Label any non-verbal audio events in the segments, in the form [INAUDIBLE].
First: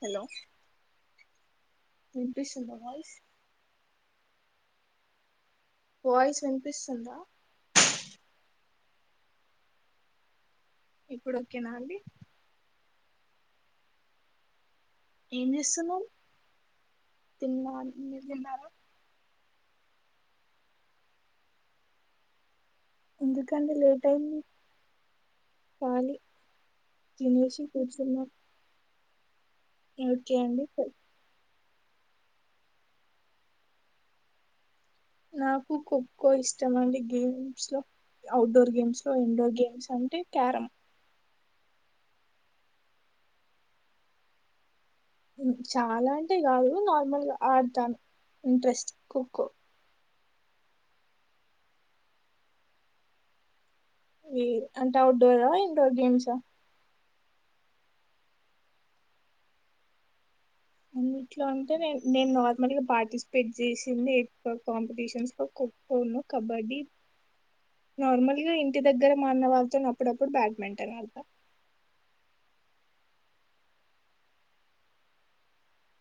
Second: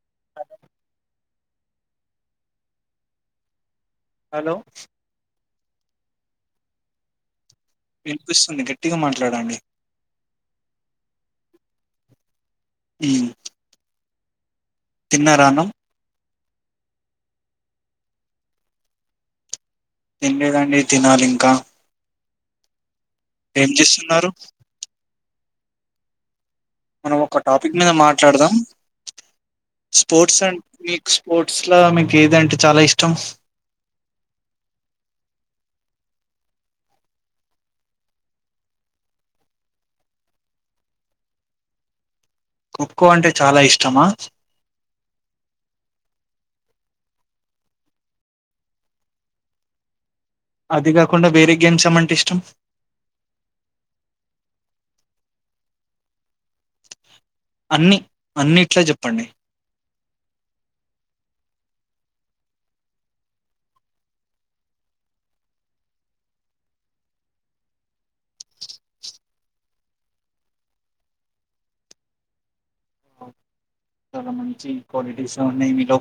Hello రంపిస్ంద వాయి hello voice వినిపిస్తుందా వినిపిస్తుంది గట్టిగా మాట్లాడండి ఇప్పుడు ఓకేనా అండి మ్మ్ ఏం చేస్తున్నావ్ తిన్నా మీరు తిన్నారా తినలేదండీ తినాలి ఇంకా ఏం చేస్తున్నారు కాళీ మనం ఒక టాపిక్ మీద మాట్లాడదాం ఓకే స్పోర్ట్స్ అండ్ అండి మెక్ స్పోర్ట్ ర్ట్స్లో మీకు ఏదాంటే చాలా ఇష్టం నాకు ఖోఖో ఇష్టం అండి గేమ్స్లో అఔట్డోర్ గేమ్స్లో ఇండోర్ గేమ్స్ అంటే క్యారమ్ ఖోఖో అంటే చాలా ఇష్టమా హమ్ చాలా అంటే కాదు నార్మల్గా ఆడతాను ఇంట్రెస్ట్ ఖోఖో అది కాకుండా వేరే గేమ్స్ ఏమంటే ఇష్టం లేదు అంటే ఔట్డోరా ఇండోర్ గేమ్సా అన్ని అన్నిట్లా చెప్పండి అన్నిట్లో అంటే నే నేను నార్మల్గా పార్టిసిపేట్ చేసింది ఎక్ కాంపిటీషన్స్ లో ఖోఖోను కబడ్డీ నార్మల్గా ఇంటి దగ్గర మాఅన్నా వాళ్ళతో అప్పుడప్పుడు బ్యాడ్మింటన్ ఆడతా చాలా మంచి క్వాలిటీసే హ్ ఉన్నాయి మీలో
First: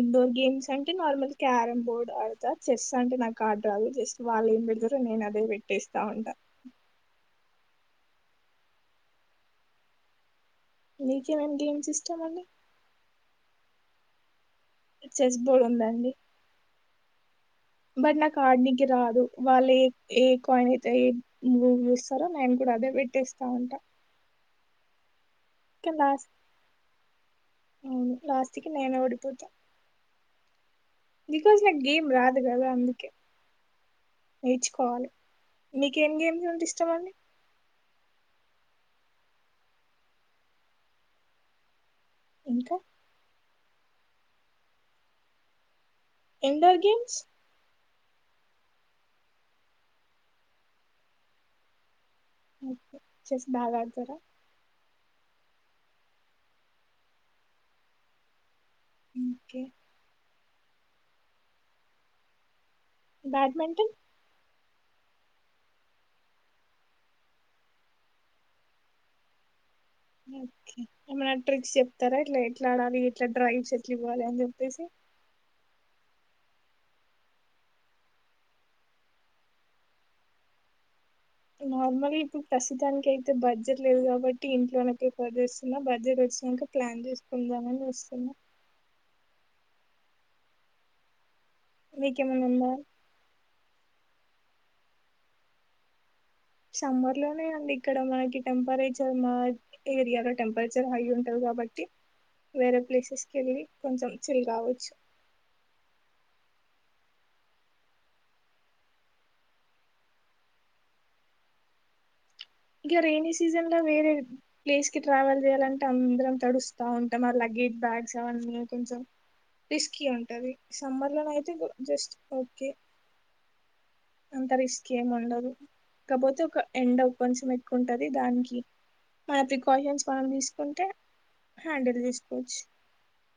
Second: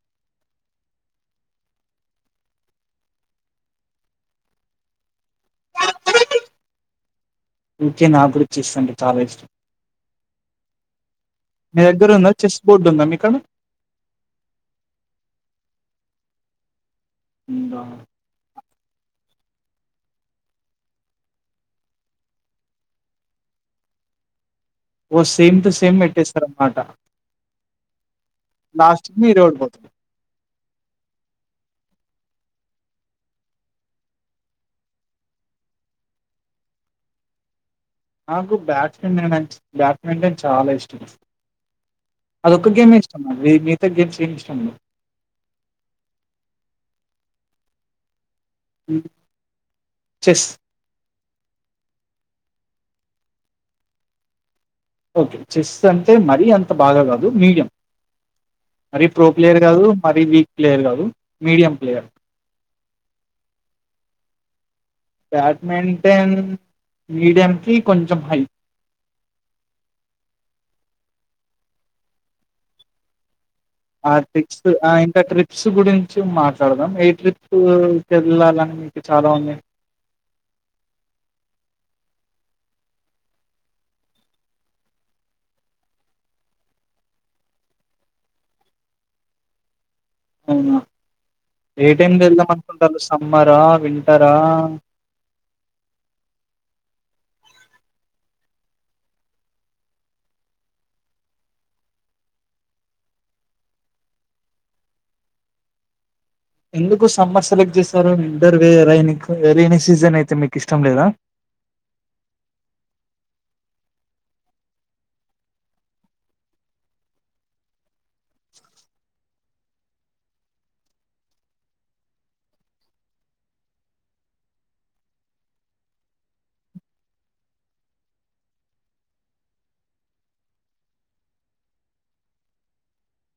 ఇండోర్ గేమ్స్ అంటే నార్మల్ క్యారం బోర్డ్ ఆడత చెస్ అంటే నాకు ఆట రాదు జస్ట్ వాళ్ళు ఏం పేడతారో నేను అదే పెట్టేస్తా ఉంటా అందుకే నా కూడా చెస్ అంటే చాలా ఇష్టం నీ మీ దగ్గర ఉందా చెస్ బోర్డు ఉందా మికాడ చెస్ బోర్డ్ ఉంది అండి ఉందా బట్ నాక్ ఆడ నిక్ రాదు వాళ్ళు ఏ ఏ కాయిన్ అయితే ఏ గురి ఇస్తారో నేను కూడా అదే పెట్టేస్తాఉంట ఓ సేమ్ టు సేమ్ పెట్టేస్తారు అన్నమాట అవును లాస్ట్ కి నేనే లాస్ట్కి ఓడిపోతా మీరురోడిపోతారు బికాజ్ నాకు గేమ్ రాదు కదా అందుకే నేర్చుకోవాలి మీకేం గేమ్స్అంటే ఇష్టం అండి నాకు బ్యాట్స్మి బ్యాట్మింటన్ చాలా ఇష్టం అసలు అదొక్క ఇంకా గేమే ఇష్టమా ఏ మిగతా గేమ్స్ ఏం ఇష్టముండదు ఇండోర్ గేమ్స్ హమ్ చస్ ఒకే చెస్ బాగా ఆడతారా ఓకే చెస్ అంటే మరీ అంత బాగా కాదు మీడియం మరి ప్రో ప్లేయర్ ఓకే కాదు మరి వీ ప్లేయర్ కాదు medium player badminton badminton medium కి కొంచెం హై ఒకే ఏమైనా ట్రిక్స్ చెప్తారా ఎట్లా ఎట్లా ఆడాలి ఎట్లా డ్రైవ్స్ ఎట్లా ఆ ఇవ్వాలి అని ట్రిక్స్ చెప్పేసి ఆ ఇంత ట్రిక్ ట్రిప్స్ గురించి మాట్లాడదాం ఏ ట్రిప్కి వెళ్ళాలని మీకు చాలా ఉంది నార్మల్ ఇప్పుడు ప్రస్తుతానికి అయితే బడ్జెట్ లేదు కాబట్టి ఇంట్లోన ప్రిఫర్ చేస్తున్నా బడ్జెట్ వచ్చినాక ప్లాన్ చేసుకుందామని చూస్తున్నా అవునా ఏ టైమ్కి మీకేమైనా వెళ్దాం ఉందా అనుకుంటారు సమ్మరా వింటారా సమ్మర్ లోనే అండి ఇక్కడ మనకి టెంపరేచర్ మా ఏరియాలో టెంపరేచర్ హై ఉంటుంది కాబట్టి వేరే ప్లేసెస్కి వెళ్ళి కొంచెం చిలి కావచ్చు ఎందుకు సమ్మర్ సెలెక్ట్ చేశారు ఇద్దరు ర రెైన సీజన్ అయితే మీకు ఇష్టం లేదా ఇంక రెైనీ సీజన్ లో వేరే ప్లేస్ కి ట్రావెల్ చేయాలంటే అందరం తడుస్తా ఉంటాం ఆ లగేజ్ బ్యాగ్స్ అవన్నీ కొంచెం రిస్కీ ఉంటుంది సమ్మర్ లోనే అయితే జస్ట్ ఓకే అంత రిస్కీ ఏమి ఉండదు కాకపోతే ఒక ఎండ్ కొంచెం ఎక్కువ ఉంటుంది దానికి మన ప్రికాషన్స్ మనం తీసుకుంటే హ్యాండిల్ చేసుకోవచ్చు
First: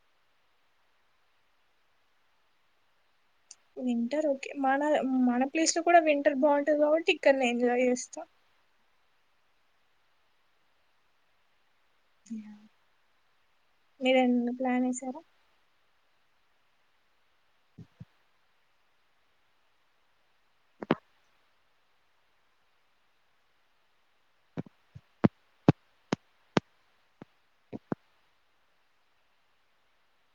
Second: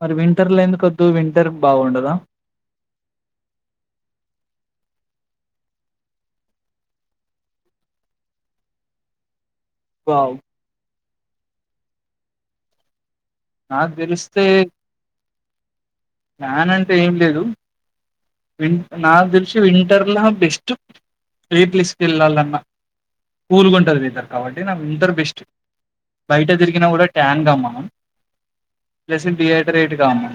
మరి వింటర్ లో ఎందుకు వద్దు వింటర్ బాగుండదా వింటర్ ఓకే మన మన ప్లేస్ లో కూడా వింటర్ బాగుంటంది కాబట్టి ఇక్కడనే ఎంజాయ్ చేస్తాం వావ్ అ నాకు మీర తెలిస్తే ఎన్న ప్లాన్ వసారా ప్లాన్ అంటూ నానంటే ఏం లేదు వి నాకు తెలిసి వింటర్లో బెస్ట్ స్ీట్లెస్ పళ్ళాలన్నా కూల్గా ఉంటుది వింటర్ కాబట్టి నా వింటర్ బెస్ట్ బయట తిరిగిన కూడా ట్యాన్క్ అమ్మ ప్లస్ డిహైడరేట్గా అమ్మం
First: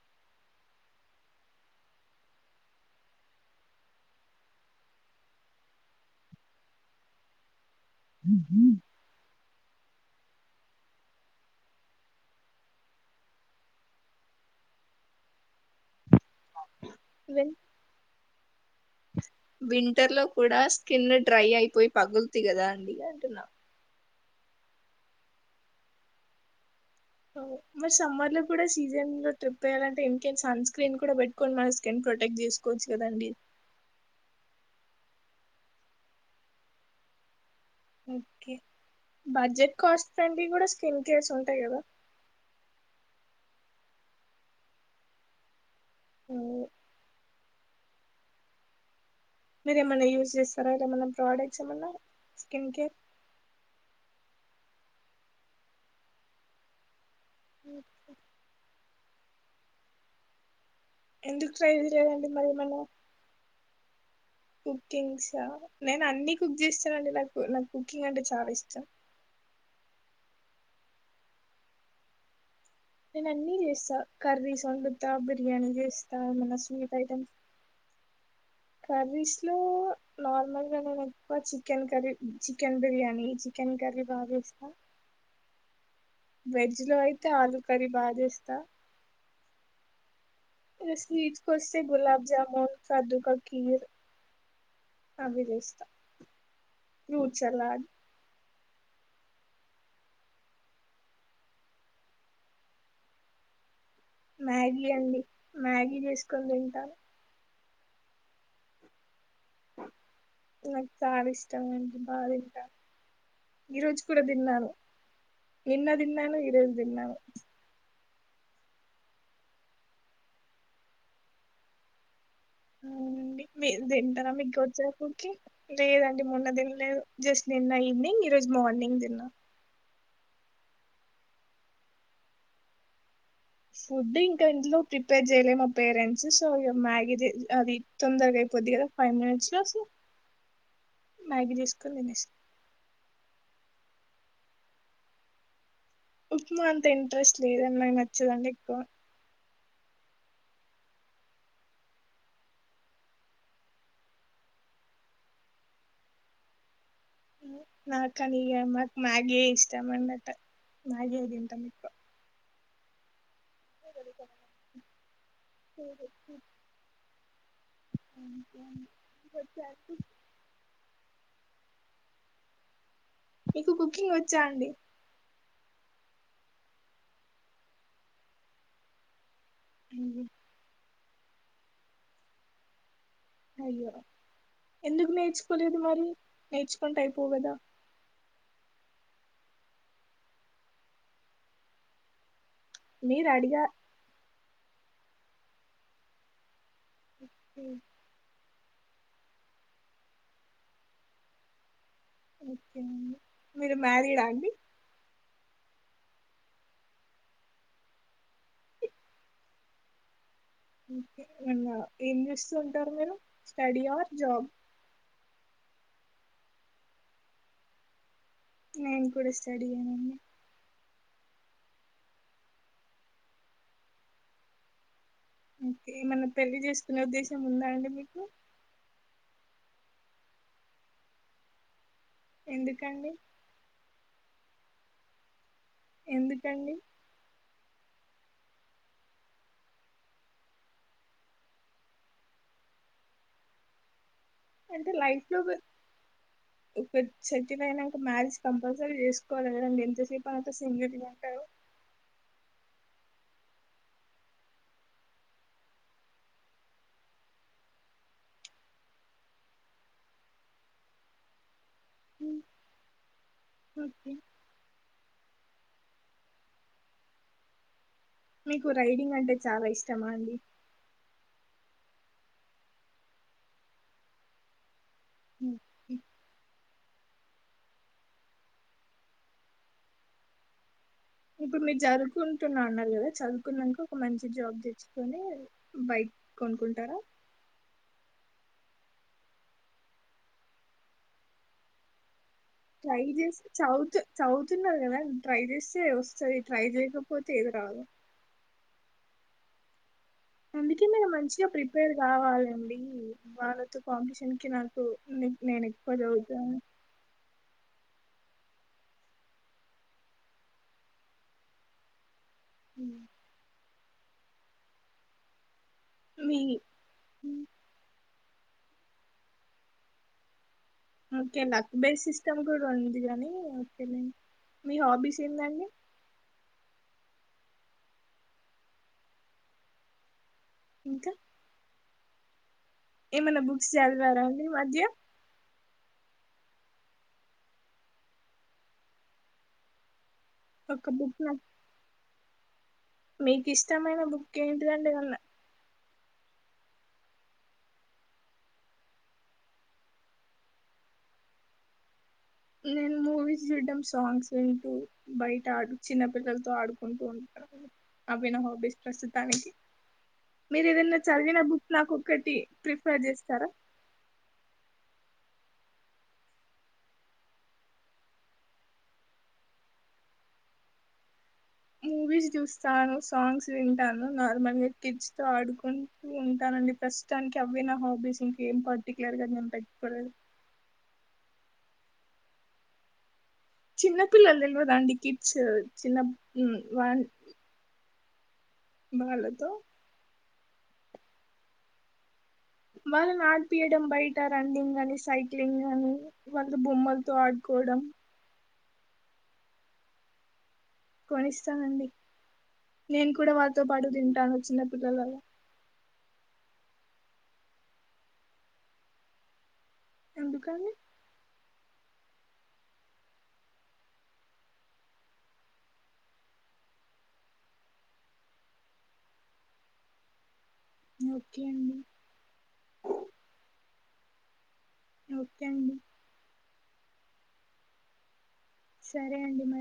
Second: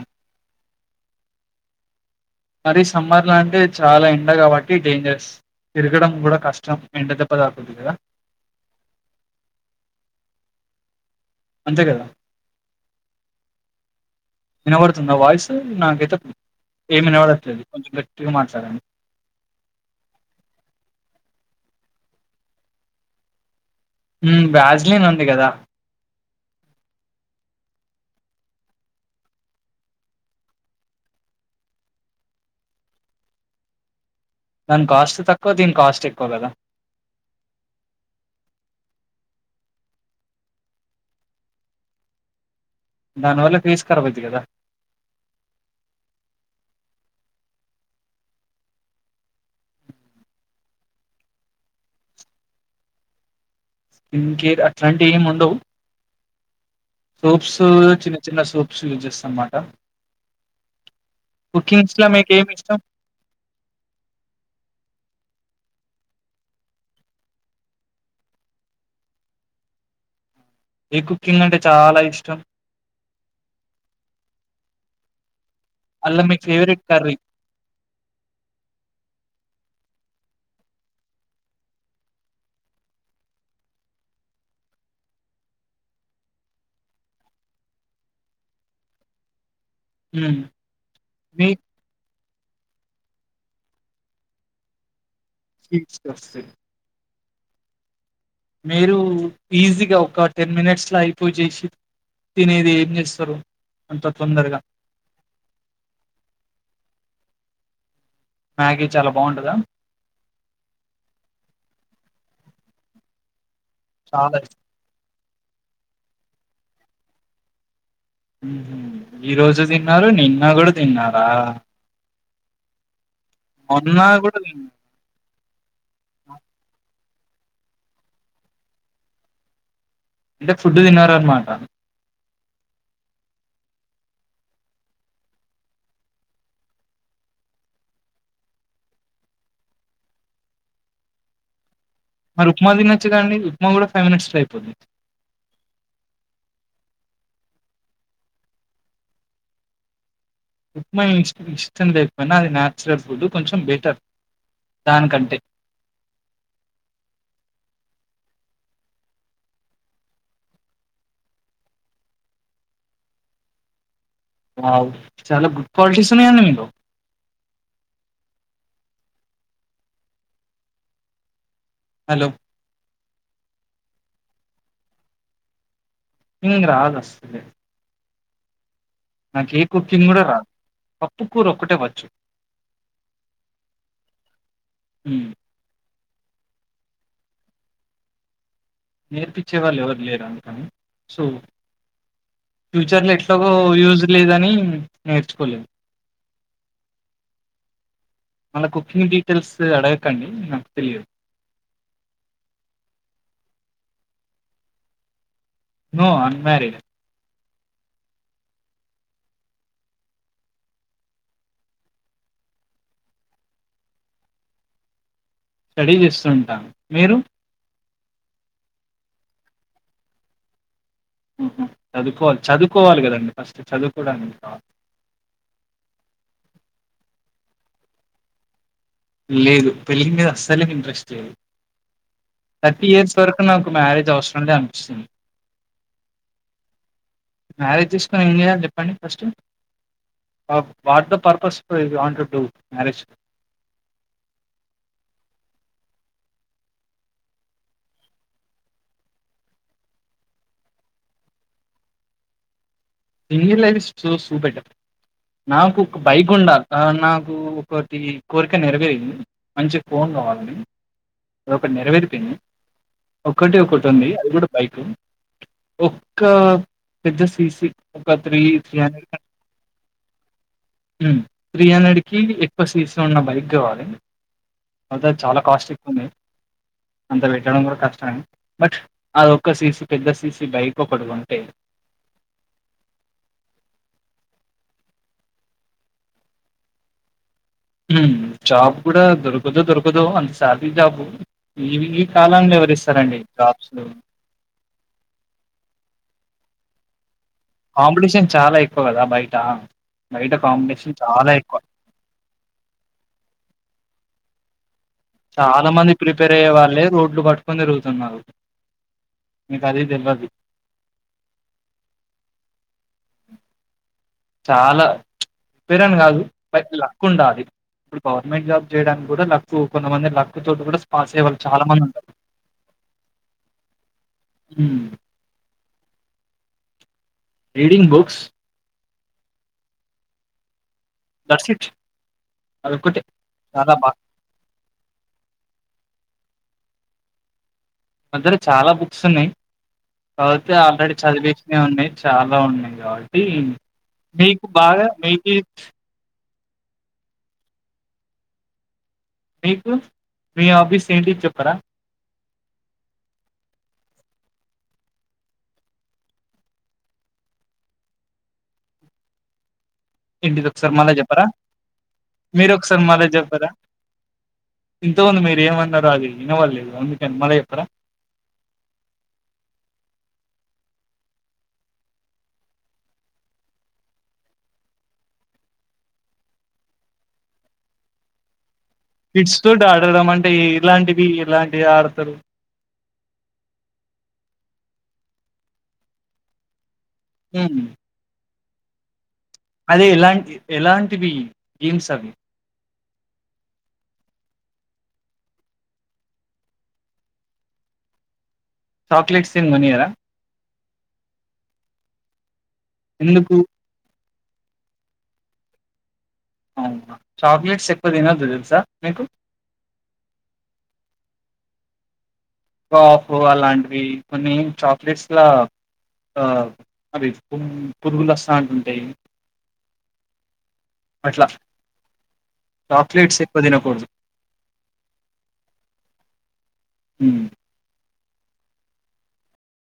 మరి సమ్మర్లా అంటే చాలా ఎండ కాబట్టి డేంజరస్ తిరగడం కూడా కష్టం ఎండ దెబ్బ దాకుంది కదా వేసారా అంతే కదా వినబడుతుంది నా వాయిస్ నా గితతుంది ఏమైనా వాడ వస్తులేంది కొంచెం వట్ సాండి వింటర్ లో కూడా స్కిన్ డ్రై అయిపోయి పగులుతు కదా అండి అంటున్నా బ్రాజిలిన్ ఉంది కదా మరి సమ్మర్ లో కూడా సీజన్ లో ట్రిప్ వయ్యాలంటే ఇంకేం సన్ స్క్రీన్ కూడా పెట్టుకోని మన స్కిన్ ప్రొటెక్ట్ చేసుకోవచ్చు కదండి దాని కాస్ట్ తక్కువ దీని కాస్ట్ ఎక్కువ కదా ఓకే బడ్జెట్ కాస్ట్ ఫ్రంీ కూడా స్కిన్ కేర్స్ ఉంటాయి కదా దనువల ఫీస్ కరవచ్చ కదా ఆ మీరు ఏమైన్నా యూస్్ చేస్తారా అర ఏమన్నా ప్రోడక్ట్స్ ఏమన్నా స్కిన్ కేర్ స్కిన్ కేర్ అట్లాంటి ఏమి ఉండవు సూప్స్ చిన్న చిన్న సూప్స్ యూజ్ చేస్తాారు అమ్మాట ఎందు తై తెరిాల ఎడి మయమల కుకింగ్ చ నేను అన్ని కుక్ చేస్తాన అండి నాకు నాకు కుకింగ్ అంటే చాలా ఇష్టం న కుకింగ్ అంటే చాలా ఇష్టం నేను అన్నీ చేస్తా కర్ర సొంత బిర్యానీ చే ఇస్తా అల్లా మీ మన్న ఫేవరెట్ స్వీట్ కర్రీ? ఐటమ్స్ కర్రీస్లో నార్మల్గా నేను ఎక్కువ chicken curry chicken biryani chicken curry బాగాస్తా వెజ్ లో అయితే ఆలుూ కర్రీ బాగా చేస్తా హ్మ్. స్వీట్ మీకు కొస్తతే గులాబ్ జామ మొ సదుక కియో [UNINTELLIGIBLE] ఫ్రూట్ సలాడ్ మీరు ఈజీగా ఒక టెన్ మినిట్స్ లో అయిపోయి చేసి తినేది ఏం చేస్తారు మ్యాగీ అండి మ్యాగీ చేసుకొని తింటాను మ్యాగి చాల నాక్ చానా ఇస్ ష్టమండి బాతింటా ఈ రోజు కూడా చాలా ఇష్టం. దిన్నాను నిన్నదిన్నాన ఈరోజు దిన్నాను మ్మ్ హు ఈ రోజు తిన్నారు నిన్న కూడా తిన్నారా వు అండి మీ మొన్న తింటార గూడా తిన్నారా? మీకొచ్చపుకి లేదండి మొన్న తినలేదు జస్ట్ నిన్నా ఈవినింగ్ ఈ రోజు మోర్నింగ్ దిన్నా అంటే ఫుడ్ తిన్నార అన్నమాట ఫుడ్ ఇంకా ఇంట్లో ప్రిపేర్ చేయలే మా పేరెంట్స్ సో ఇ మ్యాగీ చే అది తొందరగా అయిపోద్ది కదా ఫైవ్ మినిట్స్ లో సో మ్యాగీ చేసు మరి ఉప్మా తినొచ్చు కదండి ఉప్మా కూడా ఫైవ్ మినిట్స్ లో ఐపోద్ది ఉప్మా అంత ఇంట్రెస్ట్ లేదన్ నాకి నచ్చదండి ఎక్కువ ఉప్మా ఇస్ట్ ఇష్టం లేకపోయినా అది నాచురల్ ఫుడ్ కొంచెం బెటర్ దానికంటే నాకనిగ అమ్మక్ మ్యాగి ఇష్ట మన్నట మ్యాగి తింటా మీకు వావ్ చాల గుడ్ క్వాలిటీస్ ఉన్నాయండి మీలో [INAUDIBLE] హలో మీకు కుకింగ్ వచ్చా అండి ఇంగింగ రాదస్సలే నా కేక్ కుకింగ్ కూడా రాదు టుకూర ఒకటే వచ్చు అయ్యో ఎందుకు హ్మ్ నేర్చుకోలేదు మరి నేర్చుకుంటే అయిపోవు కదా నేర్పిచే వాళ్ళు ఎవరు లేరు అందుకని సో ఫ్యూచర్ లో మీరు ఎట్లాగో అడిగా యూజ్ లేదని ఉమ్ నేర్చుకోలేదు మ్మ్ మన కుకింగ్ డీటెయిల్స్ అడగకండి నాకు తెలిదు ఓకే మీరు మ్యారిడా అండి నో అన్ మ్యారీడ్ ఓకే [INAUDIBLE] ఏం చేస్తుంటారు మీరు స్టడీ అర్ జాబ్ స్టడీ చేస్తుంటాను మీరు నేను కూడా స్టడీ నే మ్మ్ హు చదువుకోవాలి చదువుకోవాలి కదండి ఫస్ట్ చదువుకోవడానికి [INAUDIBLE] కే మనం పెళ్లి చేసుకునే ఉద్దేశం ఉందా అండి మీకు లేదు పెళ్ళి మీద అస్సలేకి ఇంట్రెస్ట్ లేదు తర్టీ ఎందుకండి ఇయర్స్ వరకు నాకు మ్యారేజ్ అవసరం లే అనిపిస్తుంది. ఎందుకండీ? మ్యారేజ్ చేసుకుని ఏం చేయాలి చెప్పండి first? ! What the purpose want to do marriage!? అంటే లైఫ్ లో ఒక సెటిల్ అయినాక మ్యారేజ్ కంపల్సరీ చేసుకోవాల కదండి ఎంతసేపు అని అట్లా సింగిల్గా అంటారు సింగిల్ లైఫ్ సూసూపెట్ట నాకు ఒక బైక్ ఉండాలి ఆ నాకు ఒకటి కోరిక నెరవేరింది మంచిగా ఫోన్ కావాలని ఒకటి నేరెవేరిపోయింది ఉమ్, ఒకటి ఒకటి ఉంది ఓకే అది కూడా బైకు ఒక్క పెద్ద సీసి మీకు రైడింగ్ అంటే చాలా ఇష్టమా అండి త్రీ హండ్రెడ్కి ఎక్కువ సీసీలో ఉన్న బైక్ కావాలి అత చాలా కాస్ట్ ఎక్కు ఓకే ఉంది అంత పెట్టడం కూడా కష్టమె బట్ అది ఒక్క సీసీ పెద్ద సీసీ బైక్ ఒకటి కొంటే ఇప్పుడు మీ జరువుకుంటున్నా అన్న కదా చదువుకున్నాంక ఒక మంచి జాబ్ తెచ్చుకొని బైక్ కొనుకుంటారా హూ జాబ్ కూడా దొరకుద్దోదొరకదో అంత సాలరీజాబ్ ఈవింగ్ ట్రై చేస్తే చౌత్ చౌతున్నారు కదా ట్రై చేస్తే వ సరే ట్రై చేయకా కాంపిటీషన్ చాలా ఎక్కువ గదా బై టామ్ అందుకే మీరు మంచిగా ప్రిపేర్ గావాలండి వాళ్ళతో కాంపిటీషన్ కినాన్ చాలా మంది ప్రిపేర్ అయ్యే వాళ్ళే రోడ్లు పట్ కొనిరుగుతున్నారు మీకు అది తెలియదు హ చాలా పెరన్ కాదు మీ బట్ లక్ ఉంటా అది ఇప్పుడు గవర్నమెంట్ జాబ్ చేయడానికి కూడా లక్కు కొంతమంది లక్ తోటి కూడా పాస్ అయ్యే వాళ్ళు ఓకే చాలా లక్ మంది బేస్ ఉంటారు సిస్టమ్ కూడా ఉంది కాగాని ఓకేనండి మీ హాబీస్ ఏందండి రీడింగ్ బుక్స్ దర్శిించ ఏమైన్నా బుక్స్ చల్వారా అండి మధ్య మాద్దర చాలా బుక్స్ ఉన్నాయి అవుతే ఒక ఆల్రెడీ బుక్ చదివించ నాకు ఉడి చాలా ఉన్నాయి మీకు ఇష్టమైన బుక్ మకు బార ఏంటిదండి ఏమన్నా మెకి మీకు మీ ఆఫీస్ ఏంటి చెప్పరా నేను మూవీస్ చూడడం సాంగ్స్ వింటూ బయట ఆడు చిన్న పిల్లలతో ఆడుకుంటూ ఉంటాను అవి నా హాబీస్ ప్రస్తుతానికి ఏంటిది మీరు ఒకసారి మళ్ళా ఏదైనా చెప్పరా చదివిన బుక్ నాకు ఒకటి మీరు ఒకసారి ప్రిఫర్ చేస్తారా ఎ ఉంది మీరు ఏమన్నారో అది వినపడలేదు అందుకని మళ్ళ చేప్పార మూవీస్ చూస్తాను సాంగ్స్ వింటాను నార్మల్గా కిడ్స్ త ఆడుకుంటూ ఉంటానండి, ప్రస్తుతానికి అవే నా హాబీస్ ఇంకేం పడు కిట్స్ తో ఆడడం అంటే ఇలాంటివి ఇలాంటివి పె ఆడుతులు చిన్నా పిల్లలు తెల్వదండీ కిడ్స్ చిన్న వ మ్ బాళది అదే ఇలాంటి ఎలాంటివి గేమ్స్ అవి వాళ్ళని ఆడిపియడం బయట రన్నింగ్ అని, సైక్లింగ్ అని, వాళ బొమ్మలతో ఆడుకోవడం చాక్లేెట్స్ ఇంగ్ మనియార కొనిస్తానండి నేను కూడా ఎందుకు వాారితో పాటు తిం తను చిన్న పిల్లల అవునా చాక్లెట్స్ ఎక్కువ తినోదు తెలుసా మీకు ఎందుకు అండి కాఫ్ అలాంటివి కొన్ని చాక్లెట్స్ల అ అవి పు పురుగులు వస్తా ఉంటాయి అట్లా ఓకే అండి చాక్లెట్స్ ఎక్కువ తినకూడదు ఓకే అండి మ్ సరే అండి మ